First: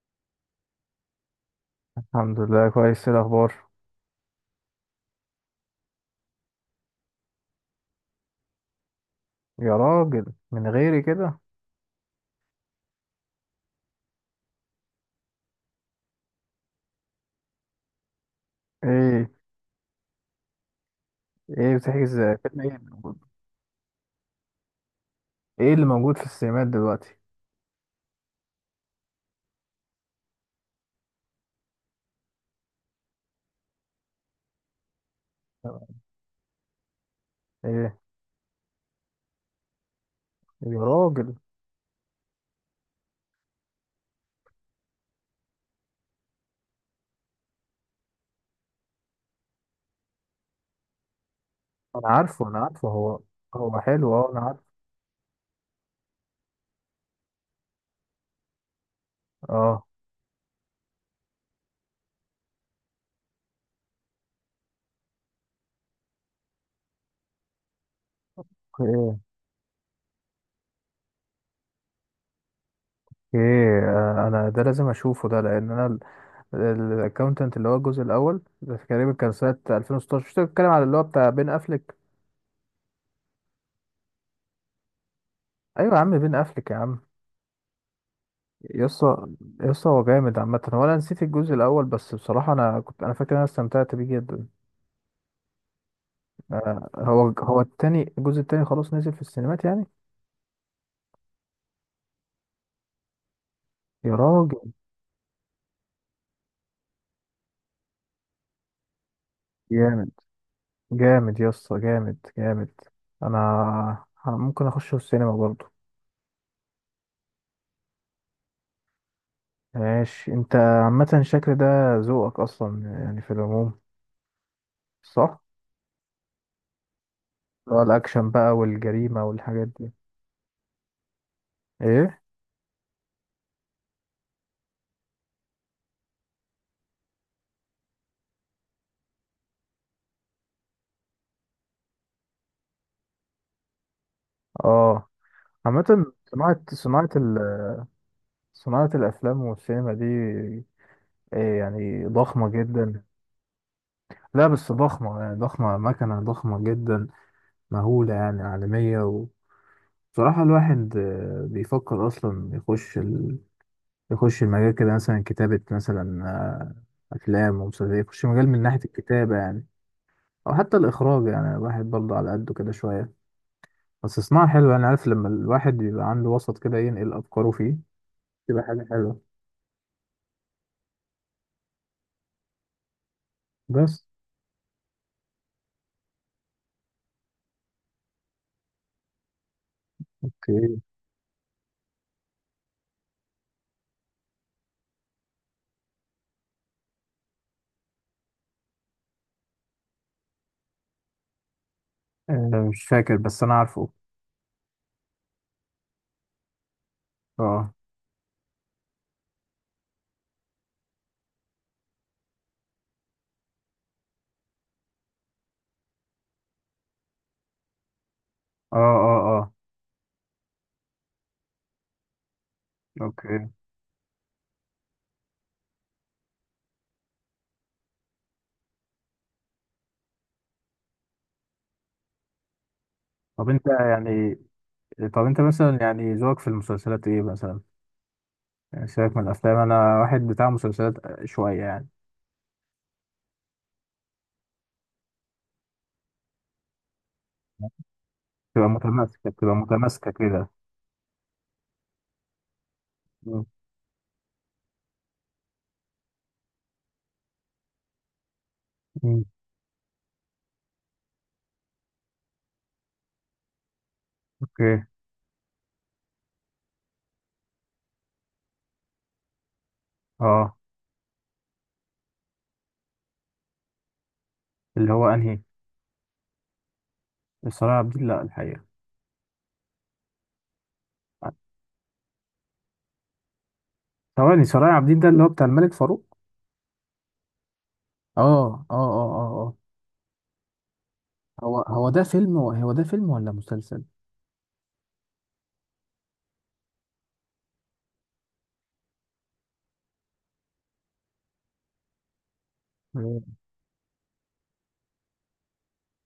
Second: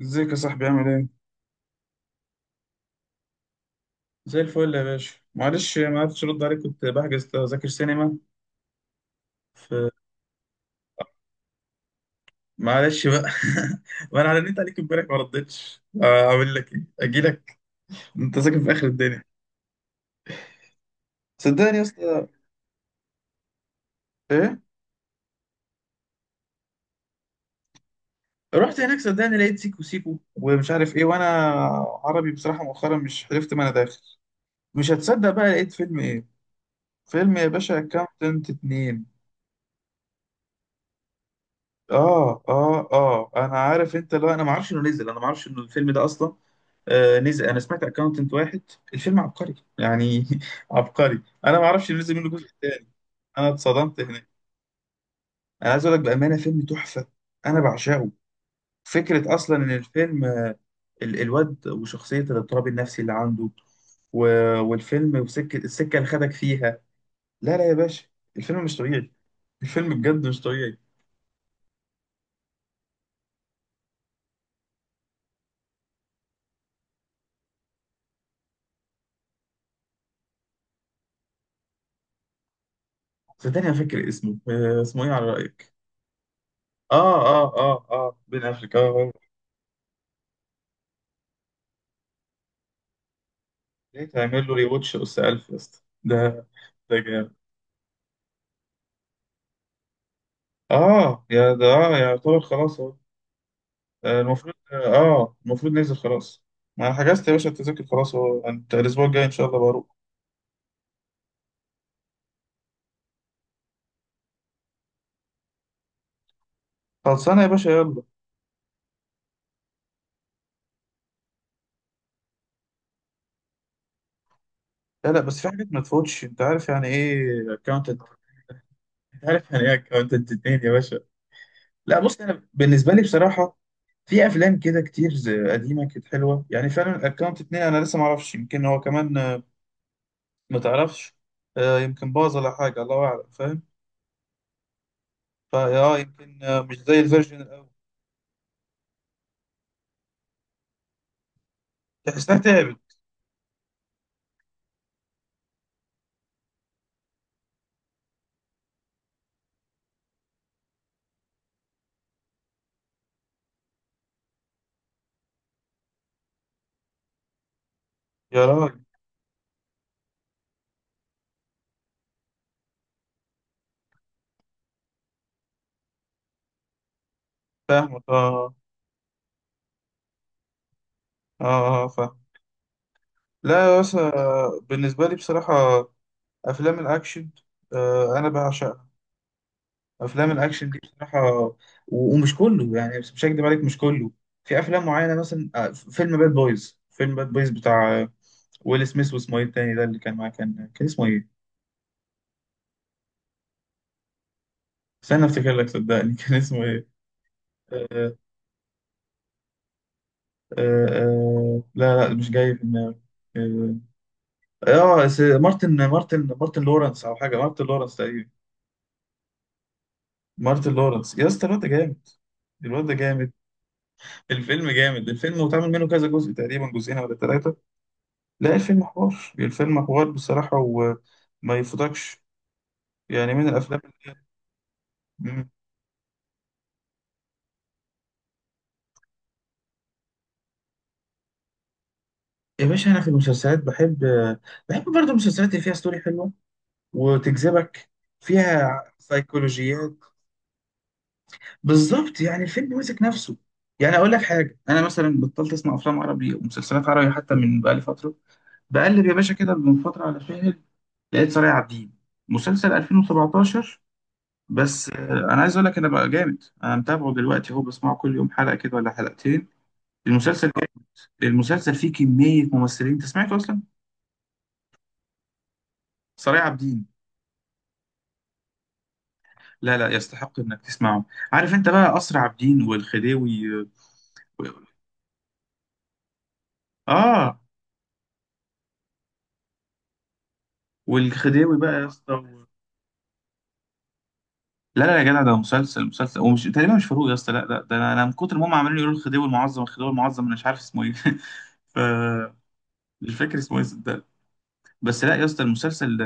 ازيك يا صاحبي، عامل ايه؟ الحمد لله، كويس. إيه الاخبار؟ زي الفل يا باشا، معلش ما عرفتش ارد عليك، كنت بحجز تذاكر سينما ف يا راجل، من غيري كده؟ معلش بقى. وانا رنيت عليك امبارح ما ردتش، اعمل لك ايه؟ اجي لك؟ انت ساكن في اخر الدنيا، ايه، صدقني ايه يا بتحجز؟ اسطى. فيلم ايه اللي موجود؟ ايه؟ ايه اللي موجود في السينمات دلوقتي؟ رحت هناك صدقني، لقيت سيكو سيكو ومش عارف ايه، وانا عربي بصراحة مؤخرا مش عرفت، ما انا داخل. مش هتصدق بقى، لقيت فيلم ايه؟ فيلم يا باشا ايه اكاونتنت اتنين. يا راجل. اه اه اه انا عارف، انت لو انا ما اعرفش انه نزل، انا ما اعرفش انه الفيلم ده اصلا. نزل. انا سمعت اكاونتنت واحد. الفيلم عبقري يعني. عبقري. انا ما اعرفش انا نزل منه عارفه، جزء انا تاني. عارفه هو. انا هو اتصدمت حلو، هناك. اه، انا عارفه. انا عايز اقول لك بامانه، فيلم تحفه. انا بعشقه. فكره اصلا ان اه. الفيلم الواد وشخصيه الاضطراب النفسي اللي عنده، والفيلم وسكه، السكه اللي خدك فيها. لا لا يا باشا، الفيلم مش طبيعي. ايه. الفيلم بجد مش طبيعي. انا ده لازم اشوفه ده، لان انا الاكونتنت اللي هو الجزء الاول ده تقريبا كان سنه 2016، مش بتتكلم على اللي هو بتاع بين افلك؟ صدقني انا فاكر اسمه، اسمه ايه على رايك؟ ايوه يا عم، بين افلك يا عم. اه اه اه اه بين افريكا. يسطا، يسطا هو جامد عامة. هو أنا نسيت الجزء الأول، بس بصراحة أنا فاكر إن أنا استمتعت ليه بيه تعمل جدا. له ريواتش اس 1000 يا اسطى؟ ده ده هو جامد. هو التاني، الجزء التاني خلاص نزل في السينمات يعني. اه يا ده اه يعتبر خلاص اهو. يا المفروض راجل. المفروض ننزل خلاص. ما انا حجزت يا باشا التذاكر خلاص اهو، انت الاسبوع الجاي ان شاء الله بروح. جامد، جامد يسطا، جامد جامد. أنا ممكن أخشه السينما برضو. خلصانه يا باشا، يلا. ماشي. أنت عامة الشكل ده ذوقك أصلا، يعني في العموم، لا لا صح؟ بس في حاجات ما تفوتش، انت عارف يعني ايه اللي هو اكونتنت؟ الأكشن بقى انت والجريمة عارف يعني والحاجات ايه دي. اكونتنت اتنين يا باشا؟ لا إيه؟ بص، انا بالنسبه لي بصراحه في افلام كده كتير قديمه كانت حلوه. يعني فعلا اكونت اتنين انا لسه ما اعرفش، يمكن هو كمان ما تعرفش، يمكن باظ ولا حاجه، الله اعلم، فاهم؟ آه. فا اه عامة يمكن مش زي الفيرجن الاول. صناعة الأفلام والسينما دي، إيه يعني؟ تحسها ضخمة تعبت. جدا. لا بس ضخمة، يعني ضخمة مكنة، ضخمة جدا، مهولة يعني، عالمية. وبصراحة الواحد بيفكر أصلا يخش يخش المجال كده، مثلا كتابة، مثلا أفلام ومسلسلات، يخش يا مجال من ناحية راجل، الكتابة يعني، أو حتى الإخراج يعني. الواحد برضه على قده كده شوية، بس صناعة حلوة. أنا عارف لما الواحد بيبقى عنده وسط كده ينقل أفكاره فيه، فاهمك اه. تبقى حاجة حلوة. اه اه فاهم. لا يا بس. باشا، بالنسبة لي بصراحة أفلام الأكشن، أنا بعشقها. أفلام الأكشن دي أوكي. بصراحة، ومش كله يعني، بس مش هكدب عليك، مش كله. في أفلام معينة مثلا، فيلم باد بويز. فيلم باد بويز بتاع ويل سميث، واسمه إيه التاني ده اللي كان معاه؟ كان كان اسمه إيه؟ مش فاكر، بس أنا عارفه. استنى أفتكر لك صدقني. كان اسمه إيه؟ أه آه آه آه، لا لا مش جاي في دماغي. اه مارتن لورنس، أو حاجة مارتن لورنس تقريبا. أه أه أه. مارتن لورنس يا اسطى، الواد ده جامد. الواد ده جامد. أوكي. الفيلم جامد، الفيلم واتعمل منه كذا جزء تقريبا، جزئين ولا ثلاثة. لا، الفيلم حوار، الفيلم حوار بصراحة، وما يفوتكش. يعني من طب انت الأفلام اللي... يعني طب انت مم. مثلا، يعني ذوقك في المسلسلات ايه مثلا؟ يعني سيبك من الافلام، انا واحد بتاع مسلسلات شويه يعني. يا باشا أنا في المسلسلات بحب، بحب برضه المسلسلات اللي فيها ستوري حلوة وتجذبك، فيها تبقى متماسكه بتبقى سيكولوجيات. متماسكه كده. بالظبط، يعني الفيلم ماسك نفسه. مم. يعني أقول لك حاجة، أنا مثلا بطلت أسمع أفلام عربي ومسلسلات عربي حتى من بقالي فترة. بقلب يا مم. باشا كده من فترة على فيلم، لقيت صالح عابدين، مسلسل 2017. اوكي. بس انا عايز اقول لك، انا بقى جامد انا متابعه دلوقتي، هو بسمعه كل يوم حلقه كده ولا حلقتين. المسلسل، اه. المسلسل فيه كميه ممثلين، انت سمعته اصلا؟ اللي هو انهي؟ صالح عابدين. صلاح عبد الدين، لا الحقيقه. لا لا، يستحق انك تسمعه. عارف انت بقى اسرع عابدين والخديوي ثواني، صلاح عبد الدين ده اللي هو بتاع الملك فاروق؟ اه، اه اه اه اه اه. والخديوي بقى يا اسطى هو ده فيلم ولا مسلسل؟ لا لا يا جدع، ده مسلسل، مسلسل، ومش تقريبا مش فاروق يا اسطى، لا لا ده أنا من كتر ما هم عمالين يقولوا الخديوي المعظم الخديوي المعظم، انا مش عارف اسمه ايه. ف مش اوكي. فاكر اسمه ايه. بس لا يا اسطى، المسلسل،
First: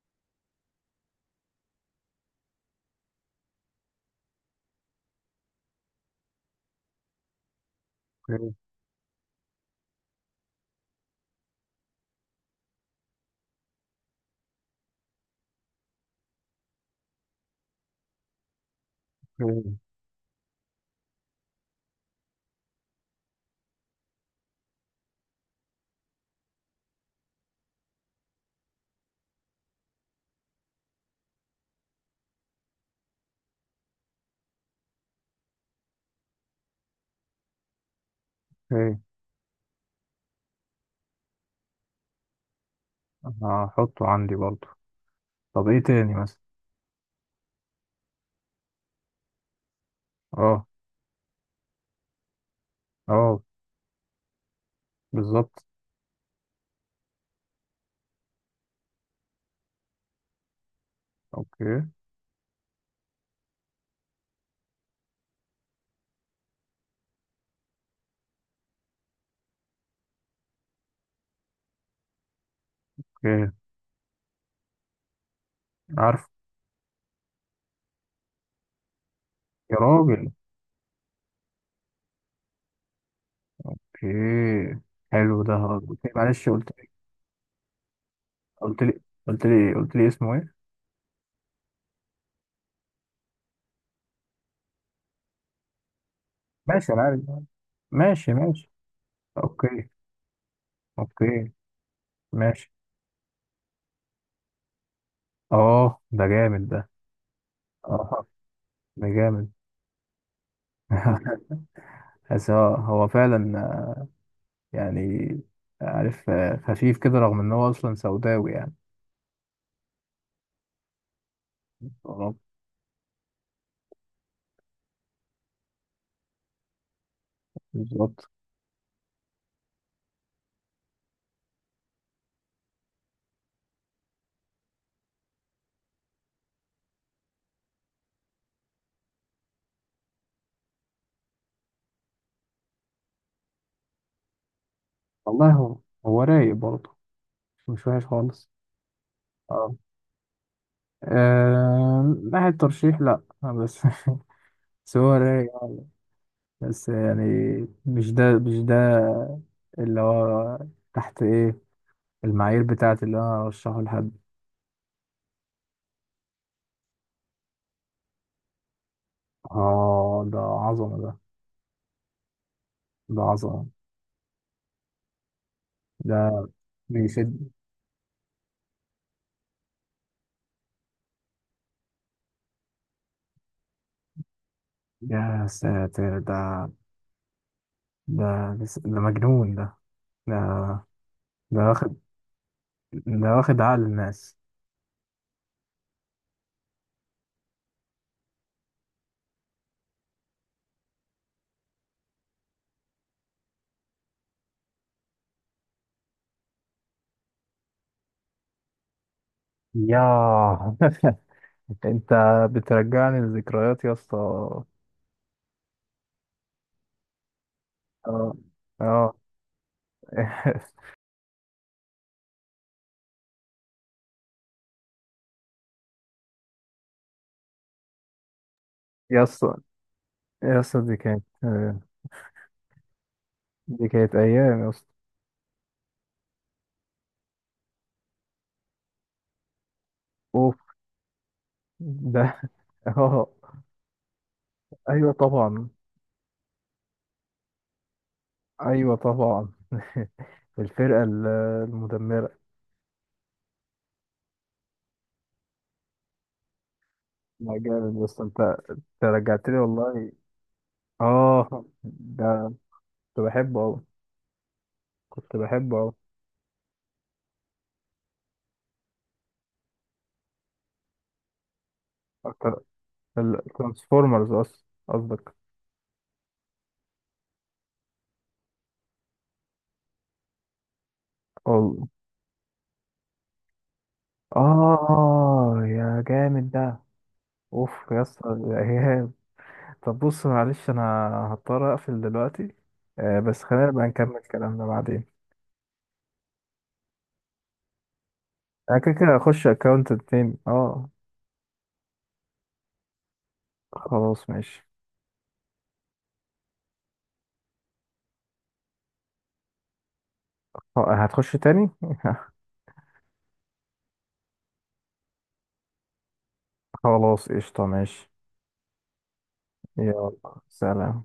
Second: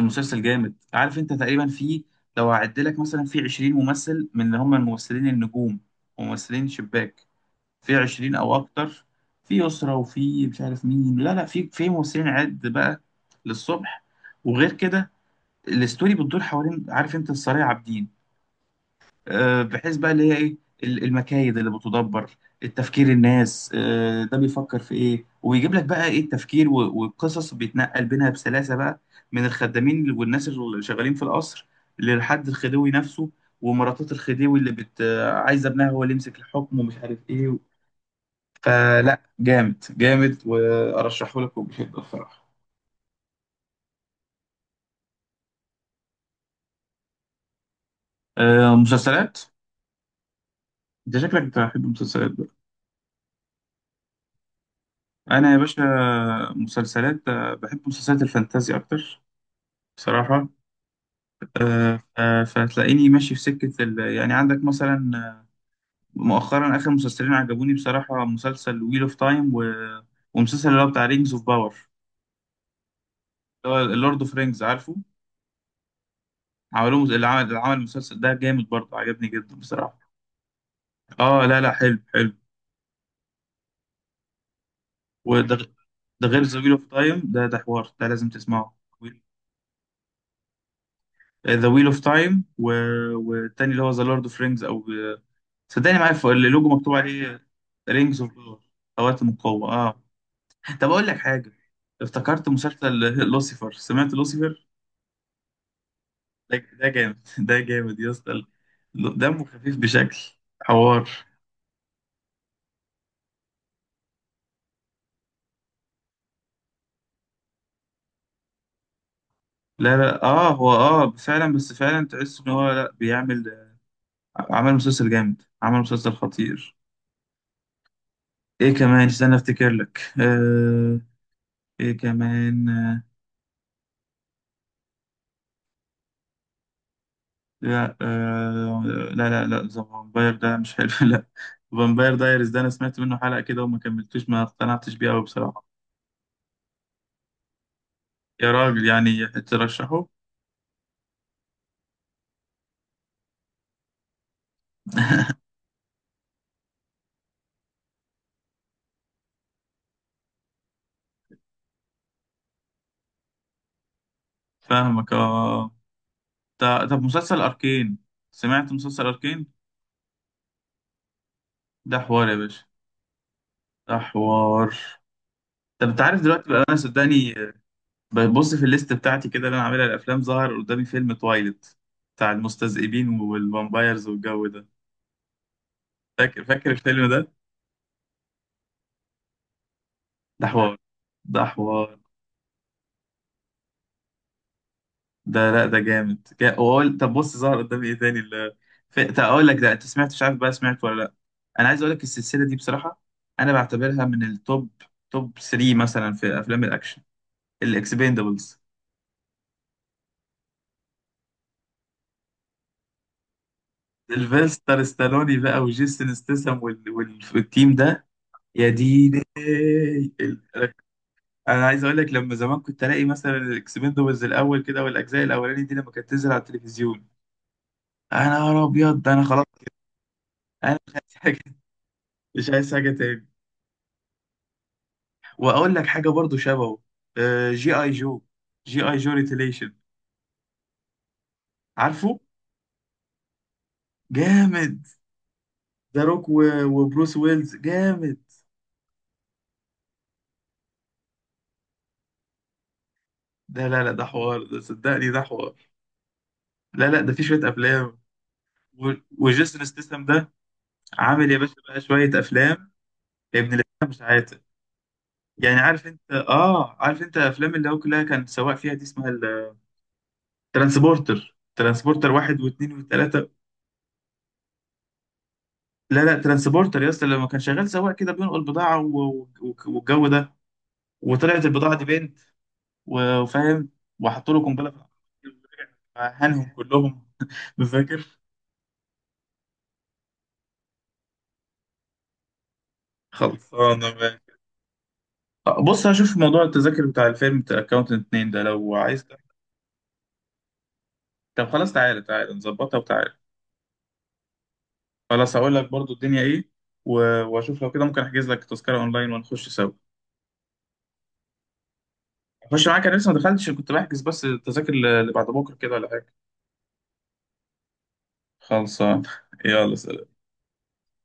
المسلسل جامد. عارف انت تقريبا فيه، لو هعد لك مثلا في 20 ممثل، من اللي هم الممثلين النجوم، ممثلين شباك، في 20 او اوكي. اكتر، في اسره وفي مش عارف مين. لا لا، في ممثلين عد بقى للصبح. وغير كده الاستوري بتدور حوالين، عارف انت السرايا عابدين، اوكي. بحيث بقى اللي هي ايه، المكايد اللي بتدبر، التفكير، الناس ده بيفكر في ايه وبيجيب لك بقى ايه، التفكير، والقصص بيتنقل بينها بسلاسة بقى، من الخدامين والناس اللي شغالين في القصر، للحد الخديوي نفسه، ومراتات الخديوي اللي بت آه، عايزة ابنها هو اللي يمسك الحكم ومش عارف ايه. اوكي. فلا، جامد جامد، وارشحه لك وبشدة الصراحة. انا هحطه عندي برضه. طب ايه تاني مثلا؟ مسلسلات. اه. انت شكلك بتحب المسلسلات بقى. اه. انا يا بالظبط. باشا مسلسلات، بحب مسلسلات الفانتازي اكتر بصراحة. اوكي. فتلاقيني ماشي في سكة ال... يعني عندك مثلا مؤخرا، آخر مسلسلين عجبوني بصراحة، مسلسل ويل اوف تايم، و... ومسلسل اللي هو بتاع رينجز اوف باور، اوكي. اللي هو اللورد اوف رينجز، عارفه؟ عارف. عملوه اللي عمل، اللي عمل المسلسل ده جامد برضه، عجبني جدا يا بصراحة. راجل. اه لا لا، حلو حلو. اوكي. حلو وده ده. غ- قلت لي، ده غير معلش، ذا ويل اوف تايم، ده ده حوار، ده لازم تسمعه. قلت لي قلت لي اسمه ايه؟ ذا ويل اوف تايم، و... والتاني اللي هو ذا لورد اوف رينجز، او صدقني معايا اللوجو ماشي، مكتوب انا عارف. عليه رينجز ماشي اوف باور، ماشي. خواتم القوة اوكي. اه. طب اقول لك حاجه، اوكي. افتكرت ماشي. مسلسل. لوسيفر. سمعت لوسيفر؟ اه، ده ده جامد ده ده. جامد. ده جامد يا اه، اسطى، ده دمه جامد. خفيف بشكل، حوار. بس هو فعلا، يعني، عارف، خفيف كده، رغم ان هو اصلا سوداوي يعني. لا لا اه، هو اه فعلا، بس فعلا بالظبط. تحس ان هو لا بيعمل، عمل مسلسل جامد، عمل مسلسل خطير. بالظبط. ايه كمان؟ استنى افتكر لك. آه، ايه كمان آه، لا آه، لا لا لا ذا فامباير ده مش حلو. لا، فامباير دايرز، ده انا سمعت منه حلقة كده وما كملتوش، ما اقتنعتش بيه قوي والله بصراحة. هو رايق برضه، مش وحش خالص. يا راجل، يعني اه. ترشحه؟ ناحية ترشيح لا، بس. بس هو رايق، بس يعني مش ده اللي هو تحت ايه المعايير بتاعت اللي انا ارشحه لحد. فاهمك اه. طب مسلسل اركين، سمعت مسلسل اركين؟ اه، ده عظمة ده. ده حوار يا باشا، ده عظمة. ده حوار. طب انت عارف ده دلوقتي بقى، انا بيشد. صدقني ببص في الليست بتاعتي كده اللي انا عاملها الافلام، ظهر قدامي فيلم تويلت بتاع المستذئبين والفامبايرز والجو ده، يا ساتر فاكر ده. فاكر الفيلم ده؟ ده ده مجنون ده. ده ده حوار، ده ده حوار. واخد، ده واخد عقل الناس. ده لا ده جامد، وأقول طب بص ظهر قدامي ايه تاني اللي، طب اقول لك ده، انت سمعت؟ مش عارف بقى سمعت ولا لا، انا عايز اقول لك السلسله دي بصراحه انا بعتبرها من التوب، توب 3 مثلا في افلام الاكشن، الاكسبندبلز. ياه. انت بترجعني لذكريات يا اسطى. سيلفستر ستالوني بقى، وجيسون ستاثام، وال... وال... والتيم ده. اه يا اه. ديني ال- انا عايز اقول لك، لما زمان كنت الاقي مثلا الاكسبندبلز الاول كده، والاجزاء الاولاني دي لما كانت تنزل على التلفزيون، انا يا ابيض ده يا انا خلاص، اسطى، يا انا اسطى مش دي عايز كانت، حاجه، مش عايز حاجه تاني. دي كانت ايام يا اسطى. واقول لك حاجه برضو شبهه، جي اي جو، جي اي جو ريتيليشن، اوف عارفه؟ ده، اه. جامد. ايوه طبعا. ذا روك، وبروس ويلز جامد. ايوه طبعا. الفرقه المدمره. ده لا لا ده حوار، ده صدقني ده حوار. لا لا ده في شويه لا جامد، افلام، بس انت و- انت رجعتني وجيسون ستاثام والله. ده عامل يا باشا اه بقى شويه ده، افلام، كنت ابن بحبه اوي، الافلام، مش عاتق. كنت يعني بحبه عارف اوي انت اه، عارف انت افلام اللي هو كلها كان سواق فيها دي اسمها الترانسبورتر، ترانسبورتر واحد اكتر. واثنين وثلاثه. الترانسفورمرز اصلا قصدك. لا لا ترانسبورتر يا اسطى، لما كان شغال سواق كده بينقل بضاعه، والجو ده، وطلعت البضاعة دي اه بنت، وفاهم، وحطوا له قنبلة في العربية. اه، يا هنهم جامد ده. كلهم. اوف يا مذاكر. اسطى، يا ايهاب. طب بص، معلش، انا هضطر اقفل دلوقتي. آه بس خلينا نبقى خلصانة بقى، نكمل كلامنا بعدين. بص هشوف موضوع التذاكر بتاع الفيلم بتاع اكاونتنت 2 ده لو انا كده عايز كده ده. هخش اكونت تاني، اه. طب خلاص، تعالى تعالى نظبطها، وتعالى. خلاص ماشي. خلاص هقول لك برضو الدنيا ايه، واشوف لو كده ممكن احجز لك تذكرة اونلاين ونخش سوا. هتخش تاني. اخش معاك، انا لسه ما دخلتش، كنت بحجز بس التذاكر اللي بعد بكره كده ولا حاجه. خلاص قشطة ماشي. خلصان. يلا سلام. يلا سلام.